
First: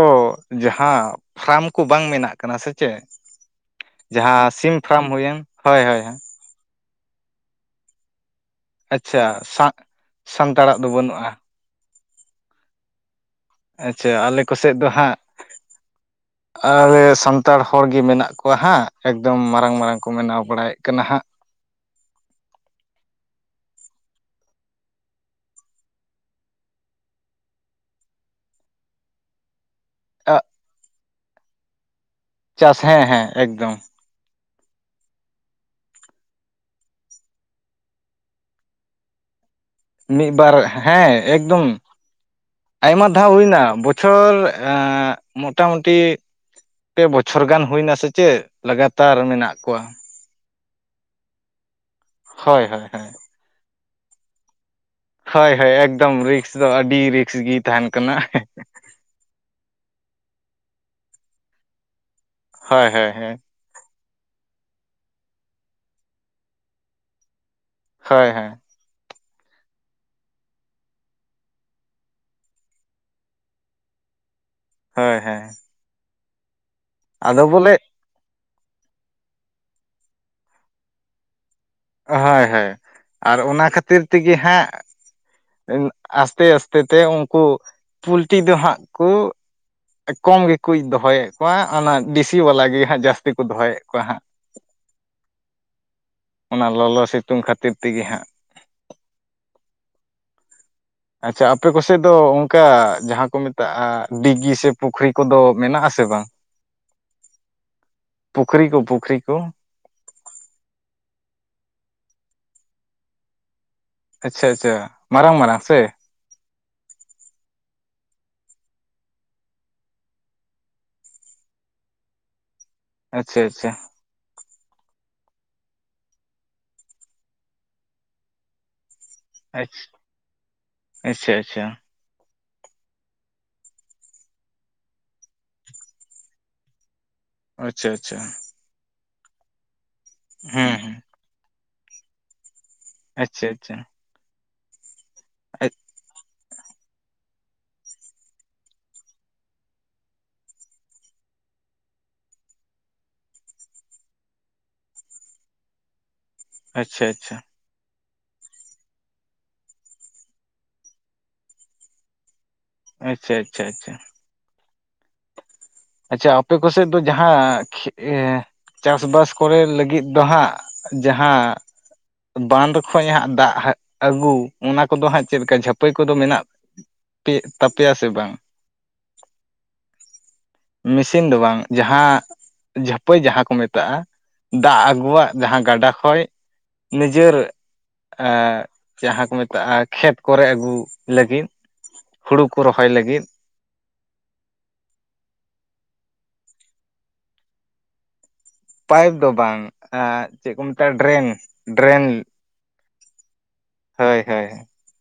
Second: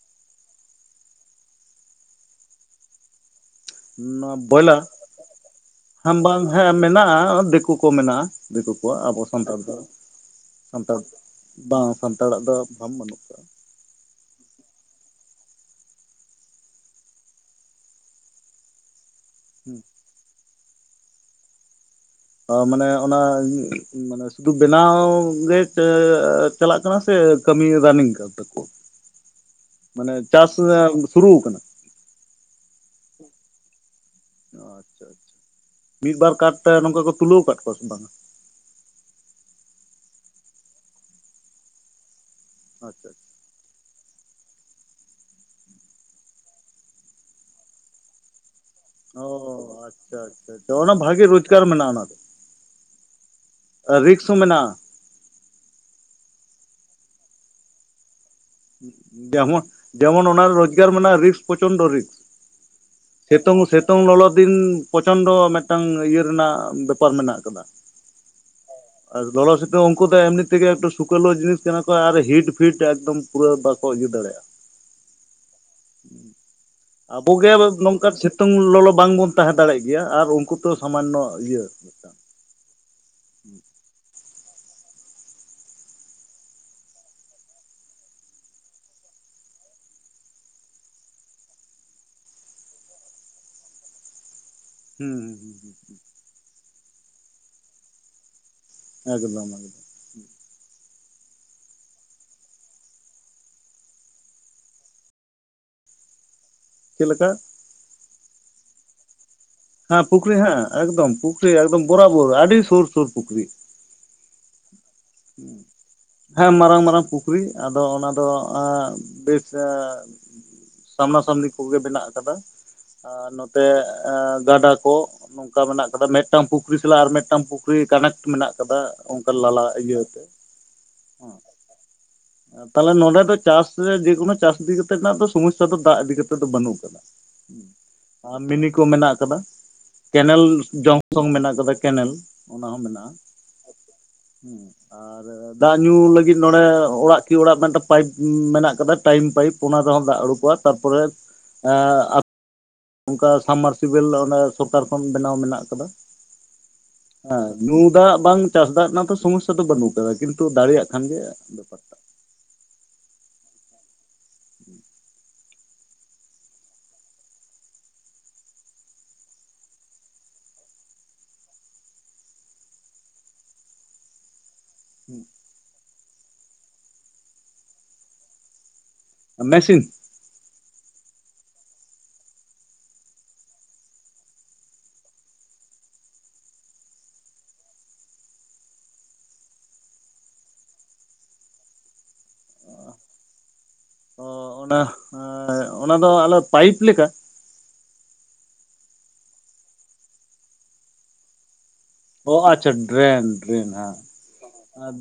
ᱡᱟᱦᱟᱸᱼᱼ ᱯᱷᱨᱟᱢ ᱠᱚ ᱵᱟᱝ ᱵᱮᱱᱟᱜ ᱠᱟᱱᱟ ᱥᱮ ᱪᱮᱫ ᱱᱚᱣᱟ ᱡᱟᱦᱟᱸ ᱥᱤᱢ ᱵᱚᱭᱞᱟᱨ ᱯᱷᱨᱟᱢ ᱦᱩᱭᱮᱱ, ᱦᱳᱭ ᱦᱳᱭ᱾ ᱦᱮᱸ ᱵᱟᱝ ᱦᱮᱸ ᱢᱮᱱᱟᱜᱼᱟ᱾ ᱫᱤᱠᱩ ᱠᱚ ᱢᱮᱱᱟᱜᱼᱟ ᱫᱤᱠᱩ ᱠᱚᱣᱟᱜ ᱟᱵᱚ ᱟᱪᱪᱷᱟ ᱥᱟᱱᱛᱟᱲ ᱥᱟᱜ ᱫᱚ ᱥᱟᱱᱛᱟᱲᱟᱜ ᱫᱚ ᱥᱟᱱᱛᱟᱲ ᱵᱟᱹᱱᱩᱜᱼᱟ ᱵᱟᱝ-ᱟ ᱥᱟᱱᱛᱟᱲ ᱟᱜ ᱫᱚ ᱯᱷᱨᱟᱢ ᱵᱟᱹᱱᱩᱜ ᱟᱠᱟᱫᱟᱼᱟ᱾ ᱟᱪᱪᱷᱟ ᱟᱞᱮ ᱠᱚᱱᱥᱮᱫ ᱫᱚ ᱦᱟᱸᱜ ᱟᱨ ᱥᱟᱱᱛᱟᱲ ᱦᱚᱲ ᱜᱮ ᱢᱮᱱᱟᱜ ᱠᱚᱣᱟ ᱦᱟᱸᱜ ᱮᱠᱫᱚᱢ ᱢᱟᱨᱟᱝ ᱦᱮᱸ ᱢᱟᱨᱟᱝ ᱠᱚ ᱵᱮᱱᱟᱣ ᱵᱟᱲᱟᱭᱮᱫ ᱠᱟᱱᱟ ᱦᱟᱸᱜ (unintelligible) ᱢᱟᱱᱮ ᱚᱱᱟ ᱢᱟᱱᱮ ᱥᱩᱫᱩ ᱵᱮᱱᱟᱣ ᱜᱮ (unintelligible) ᱪᱟᱞᱟᱜ ᱠᱟᱱᱟ ᱥᱮ ᱠᱟᱹᱢᱤ ᱨᱟᱱᱤᱝ ᱠᱟᱱ ᱛᱟᱠᱚ ᱢᱟᱱᱮ ᱪᱟᱥ ᱥᱩᱨᱩ ᱠᱟᱱᱟ? ᱪᱟᱥ ᱦᱮᱸ ᱦᱮᱸ ᱮᱠᱫᱚᱢ᱾ ᱟᱪᱪᱷᱟ ᱟᱪᱪᱷᱟ᱾ᱢᱤᱫ ᱵᱟᱨ ᱠᱟᱨᱛᱮ ᱱᱚᱝᱠᱟ ᱠᱚ ᱛᱩᱞᱟᱹᱣ ᱟᱠᱟᱫ ᱠᱚᱣᱟ ᱥᱮ ᱵᱟᱝᱼᱟ? ᱢᱤᱫ ᱵᱟᱨ ᱦᱮᱸ ᱮᱠᱫᱚᱢ (unintelligible) ᱟᱭᱢᱟ ᱟᱪᱪᱷᱟ ᱟᱪᱪᱷᱟ ᱫᱷᱟᱣ ᱦᱩᱭᱱᱟ ᱵᱚᱪᱷᱚᱨ ᱵᱚᱪᱷᱚᱨ ᱢᱚᱴᱟᱢᱩᱴᱤ ᱯᱮ ᱵᱚᱪᱷᱚᱨ ᱜᱟᱱ ᱦᱩᱭᱱᱟ ᱥᱮ ᱪᱮᱫ ᱞᱟᱜᱟᱛᱟᱨ ᱚ ᱢᱮᱱᱟᱜ ᱠᱚᱣᱟ ᱟᱪᱪᱷᱟ ᱟᱪᱪᱷᱟ ᱚᱱᱟ ᱵᱷᱟᱜᱤ ᱨᱳᱡᱽᱜᱟᱨ ᱢᱮᱱᱟᱜᱼᱟ ᱚᱱᱟ ᱫᱚ᱾ ᱦᱳᱭ ᱦᱳᱭ ᱦᱳᱭ᱾ ᱨᱤᱠᱥ ᱦᱚᱸ ᱢᱮᱱᱟᱜᱼᱟ᱾ ᱦᱳᱭ ᱦᱳᱭ ᱮᱠᱫᱚᱢ ᱨᱤᱠᱥ ᱫᱚ ᱟᱹᱰᱤ ᱨᱤᱠᱥ ᱜᱮ ᱛᱟᱦᱮᱱ ᱠᱟᱱᱟ᱾ ᱡᱮᱢᱚᱱ ᱡᱮᱢᱚᱱ ᱚᱱᱟ ᱨᱳᱡᱽᱜᱟᱨ ᱢᱮᱱᱟᱜᱼᱟ ᱨᱤᱠᱥ ᱯᱨᱚᱪᱚᱱᱰᱚ ᱨᱤᱠᱥ ᱦᱳᱭ ᱦᱳᱭ ᱦᱳᱭ ᱥᱤᱛᱩᱝ (unintelligible) ᱥᱤᱛᱚᱝ ᱞᱚᱞᱚ ᱫᱤᱱ ᱯᱨᱚᱪᱚᱱᱰᱚ ᱢᱤᱫᱴᱟᱝ ᱤᱭᱟᱹ ᱨᱮᱱᱟᱜ ᱵᱮᱯᱟᱨ ᱢᱮᱱᱟᱜ ᱟᱠᱟᱫᱟ᱾ ᱦᱳᱭ ᱦᱳᱭ᱾ ᱟᱨ ᱞᱚᱞᱚ ᱱᱤᱛᱚᱝ ᱩᱱᱠᱩ ᱫᱚ ᱮᱢᱱᱤ ᱛᱮᱜᱮ ᱥᱩᱠᱞ ᱡᱤᱱᱤᱥ ᱠᱟᱱᱟ ᱠᱚ ᱟᱨ ᱦᱤᱴ ᱯᱷᱤᱴ ᱮᱠᱫᱚᱢ ᱯᱩᱨᱟᱹ ᱵᱟᱠᱚ ᱤᱭᱟᱹ ᱫᱟᱲᱮᱭᱟᱜᱼᱟ᱾ ᱦᱳᱭ ᱦᱳᱭ᱾ (unintelligible) ᱟᱫᱚ ᱟᱵᱚᱜᱮ ᱵᱚᱞᱮ (unintelligible) ᱱᱚᱝᱠᱟᱱ ᱥᱤᱛᱩᱝ ᱞᱚᱞᱚ ᱵᱟᱝᱵᱚᱱ ᱛᱟᱦᱮᱸ ᱫᱟᱲᱮᱭᱟᱜ ᱜᱮᱭᱟ ᱟᱨ ᱩᱱᱠᱩ ᱛᱚ ᱥᱟᱢᱟᱱᱚ ᱤᱭᱟᱹ ᱦᱳᱭ ᱦᱳᱭ ᱟᱨ ᱚᱱᱟ ᱠᱷᱟᱹᱛᱤᱨ ᱛᱮᱜᱮ ᱦᱟᱸᱜ ᱟᱥᱛᱮ ᱟᱥᱛᱮ ᱛᱮ ᱩᱱᱠᱩ ᱯᱩᱞᱴᱤ ᱫᱚ ᱦᱟᱸᱜ ᱠᱩ ᱠᱚᱢ ᱜᱮᱠᱚ ᱫᱚᱦᱚᱭᱮᱫ ᱠᱚᱣᱟ ᱚᱱᱟ ᱫᱤᱥᱤ ᱵᱟᱞᱟ ᱜᱮ ᱦᱟᱸᱜ ᱡᱟᱹᱥᱛᱤ ᱠᱚ ᱫᱚᱦᱚᱭᱮᱫ ᱠᱚᱣᱟ ᱦᱟᱸᱜ᱾ ᱦᱩᱸ ᱦᱩᱸ ᱦᱩᱸ ᱦᱩᱸ ᱦᱩᱸ᱾ ᱚᱱᱟ ᱞᱚᱞᱚ ᱥᱤᱛᱩᱝ ᱠᱷᱟᱹᱛᱤᱨ ᱛᱮᱜᱮ ᱦᱟᱸᱜ᱾ ᱮᱠᱫᱚᱢ ᱮᱠᱫᱚᱢ᱾ ᱟᱪᱪᱷᱟ ᱟᱯᱮ ᱠᱚᱥᱮᱫ ᱫᱚ ᱚᱱᱠᱟ ᱡᱟᱦᱟᱸ ᱠᱚ ᱢᱮᱛᱟᱜᱼᱟ ᱰᱤᱜᱤ ᱥᱮ ᱯᱩᱠᱷᱨᱤ ᱠᱚᱫᱚ ᱢᱮᱱᱟᱜ ᱟᱥᱮ ᱵᱟᱝ? ᱪᱮᱫ ᱞᱮᱠᱟ? ᱯᱩᱠᱷᱨᱤ ᱠᱚ ᱯᱩᱠᱷᱨᱤ ᱠᱚ ᱦᱮᱸ ᱯᱩᱠᱷᱨᱤ ᱦᱮᱸ ᱮᱠᱫᱚᱢ ᱯᱩᱠᱷᱨᱤ ᱮᱠᱫᱚᱢ ᱵᱚᱨᱟᱵᱚᱨ ᱟᱹᱰᱤ ᱥᱩᱨ ᱥᱩᱨ ᱯᱩᱠᱷᱨᱤ᱾ ᱟᱪᱪᱷᱟ ᱟᱪᱪᱷᱟ ᱢᱟᱨᱟᱝ ᱢᱟᱨᱟᱝ ᱥᱮ ᱦᱮᱸ ᱢᱟᱨᱟᱝ ᱢᱟᱨᱟᱝ ᱯᱩᱠᱷᱨᱤ ᱟᱫᱚ ᱚᱱᱟ ᱫᱚ ᱵᱮᱥ ᱥᱟᱢᱱᱟ ᱥᱟᱢᱱᱤ ᱠᱚᱜᱮ ᱢᱮᱱᱟᱜ ᱟᱠᱟᱫᱟ ᱟᱨ ᱟᱪᱪᱷᱟ ᱱᱚᱛᱮ ᱟᱪᱪᱷᱟ ᱜᱟᱰᱟ ᱠᱚ ᱱᱚᱝᱠᱟ ᱢᱮᱱᱟᱜ ᱟᱠᱟᱫᱟ ᱢᱤᱫᱴᱟᱝ ᱯᱩᱠᱷᱨᱤ ᱥᱟᱞᱟᱜ ᱟᱨ ᱢᱤᱫᱴᱟᱝ ᱯᱩᱠᱷᱨᱤ ᱠᱟᱱᱮᱠᱴ ᱢᱮᱱᱟᱜ ᱟᱠᱟᱫᱟ ᱚᱱᱠᱟ ᱱᱟᱞᱟ ᱤᱭᱟᱹ ᱟᱪᱪᱷᱟ ᱟᱪᱪᱷᱟ᱾ (inaudible) ᱛᱟᱦᱚᱞᱮ ᱱᱚᱰᱮ ᱫᱚ ᱪᱟᱥ ᱨᱮ ᱡᱮᱠᱳᱱᱳ ᱪᱟᱥ ᱤᱫᱤ ᱠᱟᱛᱮᱜ ᱨᱮᱱᱟᱜ ᱫᱚ ᱥᱚᱢᱚᱥᱥᱟ ᱫᱚ ᱫᱟᱜ ᱤᱫᱤᱠᱟ ᱠᱟᱛᱮᱜ ᱫᱚ ᱵᱟᱹᱱᱩᱜ ᱟᱠᱟᱫᱟ᱾ ᱟᱪᱪᱷᱟ ᱟᱪᱪᱷᱟ ᱟᱨ ᱢᱤᱱᱤ ᱠᱚ ᱢᱮᱱᱟᱜ ᱟᱠᱟᱫᱟ, ᱠᱮᱱᱮᱞ ᱦᱮᱸ ᱦᱮᱸ ᱡᱚᱝ ᱥᱚᱝ ᱢᱮᱱᱟᱜ ᱠᱟᱫᱟ᱾ ᱠᱮᱱᱮᱞ ᱚᱱᱟ ᱦᱚᱸ ᱢᱮᱱᱟᱜᱼᱟ᱾ ᱟᱪᱪᱷᱟ ᱟᱪᱪᱷᱟ ᱟᱨ ᱟᱪᱪᱷᱟ ᱫᱟᱜ ᱧᱩ ᱞᱟᱹᱜᱤᱫ, ᱱᱚᱰᱮ ᱚᱲᱟᱜ ᱠᱤ ᱚᱲᱟᱜ ᱢᱤᱫᱴᱟᱝ ᱯᱟᱭᱤᱯ ᱢᱮᱱᱟᱜ ᱠᱟᱫᱟ᱾ ᱴᱟᱭᱤᱢ ᱯᱟᱭᱤᱯ ᱚᱱᱟ ᱨᱮᱦᱚᱸ ᱫᱟᱜ ᱩᱰᱩᱠᱚᱜᱼᱟ᱾ ᱛᱟᱯᱚᱨᱮ ᱮᱜ ᱟᱠ ᱱᱚᱱᱠᱟ ᱥᱟᱵᱢᱟᱨᱥᱤᱵᱮᱞ ᱚᱱᱟ ᱥᱚᱨᱠᱟᱨ ᱠᱷᱚᱱ ᱵᱮᱱᱟᱣ ᱢᱮᱱᱟᱜ ᱟᱠᱟᱫᱟ᱾ ᱟᱪᱪᱷᱟ ᱟᱪᱪᱷᱟ᱾ ᱧᱩ ᱫᱟᱜ ᱵᱟᱝ ᱪᱟᱥ ᱫᱟᱜ ᱨᱮᱱᱟᱜ ᱫᱚ ᱥᱚᱢᱚᱥᱥᱟ ᱫᱚ ᱵᱟᱹᱱᱩᱜ ᱟᱠᱟᱫᱟ᱾ ᱠᱤᱱᱛᱩ ᱫᱟᱲᱮᱭᱟᱜ ᱠᱷᱟᱱ ᱜᱮ ᱵᱮᱯᱟᱨ ᱴᱟᱜ᱾ ᱟᱪᱪᱷᱟ ᱟᱪᱪᱷᱟ ᱟᱪᱪᱷᱟ᱾ ᱦᱮᱸ᱾ ᱟᱪᱪᱷᱟ ᱟᱯᱮ ᱠᱚᱥᱮᱫ ᱫᱚ ᱡᱟᱦᱟᱸ ᱪᱟᱥ ᱵᱟᱥ ᱠᱚᱨᱮ ᱞᱟᱹᱜᱤᱫ ᱫᱚ ᱦᱟᱸᱜ ᱡᱟᱦᱟᱸ ᱵᱟᱸᱫᱷ ᱠᱷᱚᱡ ᱦᱟᱸᱜ ᱫᱟᱜ ᱟᱹᱜᱩ ᱚᱱᱟ ᱠᱚ ᱫᱚ ᱦᱟᱸᱜ ᱪᱮᱫ ᱠᱟ ᱡᱷᱟᱹᱯᱟᱹᱭ ᱠᱚ ᱫᱚ ᱢᱮᱱᱟᱜ ᱯᱮ ᱛᱟᱯᱮᱭᱟ ᱥᱮ ᱵᱟᱝ? ᱢᱮᱥᱤᱱ᱾ ᱢᱮᱥᱤᱱ ᱫᱚ ᱵᱟᱝ᱾ ᱡᱟᱦᱟᱸ ᱡᱷᱟᱹᱯᱟᱹᱭ ᱡᱟᱦᱟᱸ ᱠᱚ ᱢᱮᱛᱟᱜᱼᱟ᱾ ᱫᱟᱜ ᱟᱹᱜᱩᱣᱟᱜ ᱡᱟᱦᱟᱸ ᱜᱟᱰᱟ ᱠᱷᱚᱡ, ᱱᱤᱡᱮᱨ ᱮᱜ, ᱡᱟᱦᱟᱸ ᱠᱚ ᱢᱮᱛᱟᱜᱼᱟ ᱠᱷᱮᱛ ᱠᱚᱨᱮ ᱟᱹᱜᱩ ᱞᱟᱹᱜᱤᱫ᱾ ᱦᱩᱲᱩ ᱠᱚ ᱨᱚᱦᱚᱭ ᱞᱟᱹᱜᱤᱫ᱾ ᱚ, ᱚᱱᱟ, ᱚᱱᱟ ᱫᱚ ᱟᱞᱮ ᱯᱟᱭᱤᱯ ᱞᱮᱠᱟ ᱯᱟᱭᱤᱯ ᱫᱚ ᱵᱟᱝ ᱪᱮᱫ ᱠᱚ ᱢᱮᱛᱟᱜᱼᱟ ᱰᱨᱮᱱ, ᱰᱨᱮᱱ ᱚ ᱟᱪᱪᱷᱟ ᱰᱨᱮᱱ ᱰᱨᱮᱱ ᱦᱮᱸ᱾ ᱦᱳᱭ ᱦᱳᱭ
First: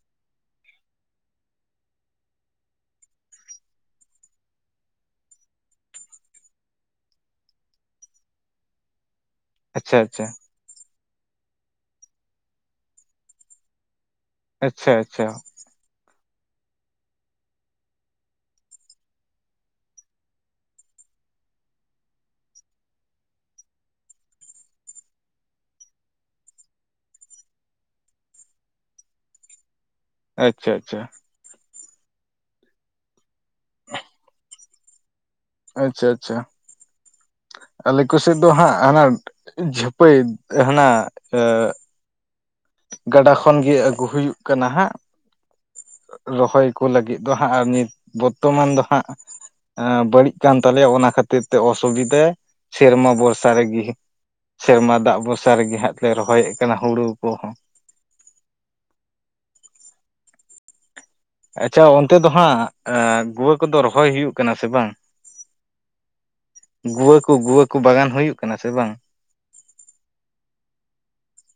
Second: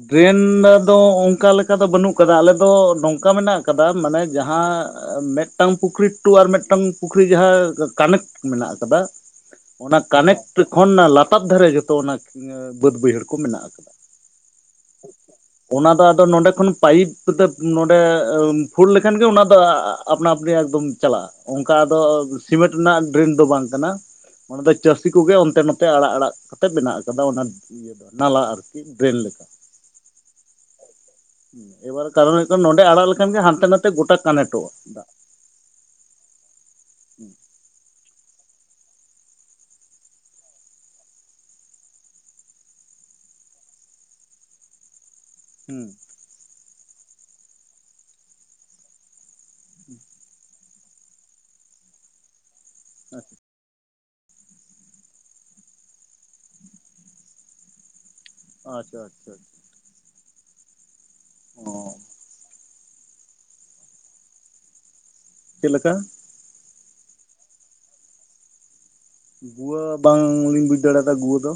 ᱰᱨᱮᱱ ᱫᱚ ᱚᱱᱠᱟ ᱞᱮᱠᱟ ᱫᱚ ᱵᱟᱹᱱᱩᱜ ᱟᱠᱟᱫᱟ᱾ ᱟᱞᱮ ᱫᱚ ᱱᱚᱝᱠᱟ ᱢᱮᱱᱟᱜ ᱟᱠᱟᱫᱟ᱾ ᱢᱟᱱᱮ ᱡᱟᱦᱟᱸ ᱢᱤᱫᱴᱟᱝ ᱯᱩᱠᱷᱨᱤ ᱴᱩ ᱟᱨ ᱢᱤᱫᱴᱟᱝ ᱯᱩᱠᱷᱨᱤ ᱡᱟᱦᱟᱸ ᱠᱟᱱᱮᱠᱴ ᱢᱮᱱᱟᱜ ᱟᱠᱟᱫᱟ᱾ ᱟᱪᱪᱷᱟ ᱚᱱᱟ ᱟᱪᱪᱷᱟ ᱠᱟᱱᱮᱠᱴ ᱠᱷᱚᱱ ᱞᱟᱛᱟᱨ ᱫᱷᱟᱨᱮ ᱡᱚᱛᱚ ᱚᱱᱟ ᱵᱟᱹᱫ ᱵᱟᱹᱭᱦᱟᱹᱲ ᱠᱚ ᱢᱮᱱᱟᱜ ᱟᱠᱟᱫᱟ᱾ ᱟᱪᱪᱷᱟ ᱟᱪᱪᱷᱟ᱾ ᱚᱱᱟ ᱫᱚ ᱟᱫᱚ ᱱᱚᱰᱮ ᱠᱷᱚᱱ ᱯᱟᱭᱤᱯ ᱠᱚᱛᱮ ᱱᱚᱰᱮ ᱯᱷᱩᱞ ᱞᱮᱠᱷᱟᱱ ᱜᱮ ᱚᱱᱟ ᱫᱚ ᱟᱯᱱᱟ ᱟᱯᱱᱤ ᱮᱠᱫᱚᱢ ᱪᱟᱞᱟᱜᱼᱟ᱾ ᱚᱱᱠᱟ ᱫᱚ ᱥᱤᱢᱮᱱᱴ ᱨᱮᱱᱟᱜ ᱰᱨᱮᱱ ᱫᱚ ᱵᱟᱝ ᱠᱟᱱᱟ᱾ ᱟᱫᱚ ᱪᱟᱹᱥᱤ ᱠᱚᱜᱮ ᱚᱱᱛᱮ ᱱᱚᱛᱮ ᱟᱲᱟᱜ ᱟᱲᱟᱜ ᱛᱮ ᱵᱮ ᱟᱠᱟᱫᱟ ᱚᱱᱟ ᱤᱭᱟᱹ ᱫᱚ ᱱᱟᱞᱟ ᱟᱨᱠᱤ ᱰᱨᱮᱱ ᱞᱮᱠᱟ ᱟᱪᱪᱷᱟ ᱟᱪᱪᱷᱟ᱾ ᱮᱵᱟᱨ ᱠᱟᱨᱚᱱ ᱦᱩᱭᱩᱜ ᱠᱟᱱᱟ ᱱᱚᱸᱰᱮ ᱟᱲᱟᱜ ᱞᱮᱠᱷᱟᱱ ᱜᱮ ᱦᱟᱱᱛᱮ ᱱᱟᱛᱮ ᱜᱚᱴᱟ ᱠᱟᱱᱮᱠᱴᱚᱜᱼᱟ᱾ ᱟᱪᱪᱷᱟ ᱟᱪᱪᱷᱟ᱾ ᱟᱞᱮ ᱠᱚ ᱥᱮᱫ ᱫᱚ ᱦᱟᱸᱜ ᱦᱟᱱᱟ ᱡᱷᱟᱹᱯᱟᱹᱭ ᱦᱟᱱᱟ ᱜᱟᱰᱟ ᱠᱷᱚᱱᱜᱮ ᱟᱹᱜᱩ ᱦᱩᱭᱩᱜ ᱠᱟᱱᱟ ᱦᱟᱸᱜ᱾ ᱦᱩᱸ᱾ ᱨᱚᱦᱚᱭ ᱠᱚ ᱞᱟᱹᱜᱤᱫ ᱫᱚ ᱦᱟᱸᱜ ᱟᱨ ᱱᱤᱛ ᱵᱚᱨᱛᱚᱢᱟᱱ ᱫᱚ ᱦᱟᱸᱜ ᱵᱟᱹᱲᱤᱡ ᱠᱟᱱ, ᱛᱟᱞᱮᱭᱟ ᱚᱱᱟ ᱠᱷᱟᱹᱛᱤᱨ ᱛᱮ ᱚᱥᱩᱵᱤᱫᱷᱟ ᱥᱮᱨᱢᱟ ᱵᱷᱚᱨᱥᱟ ᱨᱮ ᱜᱮ᱾ ᱥᱮᱨᱢᱟ ᱫᱟᱜ ᱵᱷᱚᱨᱥᱟ ᱨᱮᱜᱮ ᱦᱟᱸᱜ ᱞᱮ ᱨᱚᱦᱚᱭᱮᱫ ᱠᱟᱱᱟ ᱦᱩᱲᱩ ᱠᱚᱦᱚᱸ᱾ ᱟᱪᱪᱷᱟ ᱟᱪᱪᱷᱟ ᱟᱪᱷᱟ᱾ ᱚ ᱟᱪᱪᱷᱟ ᱚᱱᱛᱮ ᱫᱚ ᱦᱟᱸᱜ ᱜᱩᱣᱟᱹ ᱠᱚ ᱫᱚ ᱨᱚᱦᱚᱭ ᱦᱩᱭᱩᱜ ᱠᱟᱱᱟ ᱥᱮ ᱵᱟᱝ? ᱪᱮᱫ ᱞᱮᱠᱟ? ᱜᱩᱣᱟᱹ ᱠᱚ ᱜᱩᱣᱟᱹ ᱠᱚ ᱵᱟᱜᱟᱱ ᱦᱩᱭᱩᱜ ᱠᱟᱱᱟ ᱥᱮ ᱵᱟᱝ? ᱜᱩᱣᱟᱹ ᱵᱟᱝ ᱞᱤᱧ ᱵᱩᱡ ᱫᱟᱲᱮ ᱭᱟᱫᱟ ᱜᱩᱣᱟᱹ ᱫᱚ᱾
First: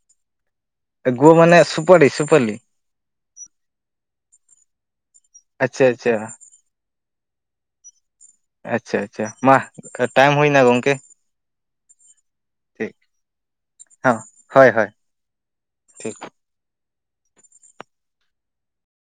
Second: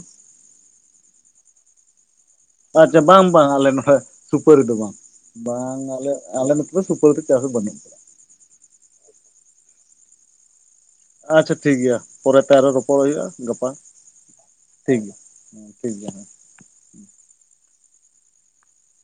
ᱜᱩ ᱢᱟᱱᱮ ᱥᱩᱯᱟᱨᱤ ᱥᱩᱯᱟᱹᱞᱤ᱾ ᱟᱪᱪᱷᱟ ᱵᱟᱝ ᱵᱟᱝ ᱟᱞᱮ ᱱᱚᱰᱮ ᱥᱩᱯᱟᱹᱨᱤ ᱫᱚ ᱵᱟᱝ, ᱵᱟᱝ ᱟᱪᱪᱷᱟ ᱟᱞᱮ, ᱟᱪᱪᱷᱟ ᱟᱞᱮ ᱥᱩᱯᱟᱹᱨᱤ ᱫᱚ ᱪᱟᱥ ᱫᱚ ᱵᱟᱹᱱᱩᱜᱼᱟ᱾ ᱟᱪᱪᱷᱟ ᱟᱪᱪᱷᱟ ᱢᱟ ᱴᱟᱭᱤᱢ ᱦᱩᱭᱱᱟ ᱜᱚᱝᱠᱮ᱾ ᱟᱪᱪᱷᱟ ᱴᱷᱤᱠ ᱜᱮᱭᱟ ᱯᱚᱨᱮ ᱛᱮ ᱟᱨᱦᱚᱸ ᱴᱷᱤᱠ ᱨᱚᱯᱚᱲ ᱦᱩᱭᱩᱜᱼᱟ ᱜᱟᱯᱟ᱾ ᱦᱚᱸ ᱦᱳᱭ ᱦᱳᱭ ᱴᱷᱤᱠ ᱜᱮᱭᱟ ᱦᱮ ᱴᱷᱤᱠ ᱜᱮᱭᱟ ᱦᱮᱸ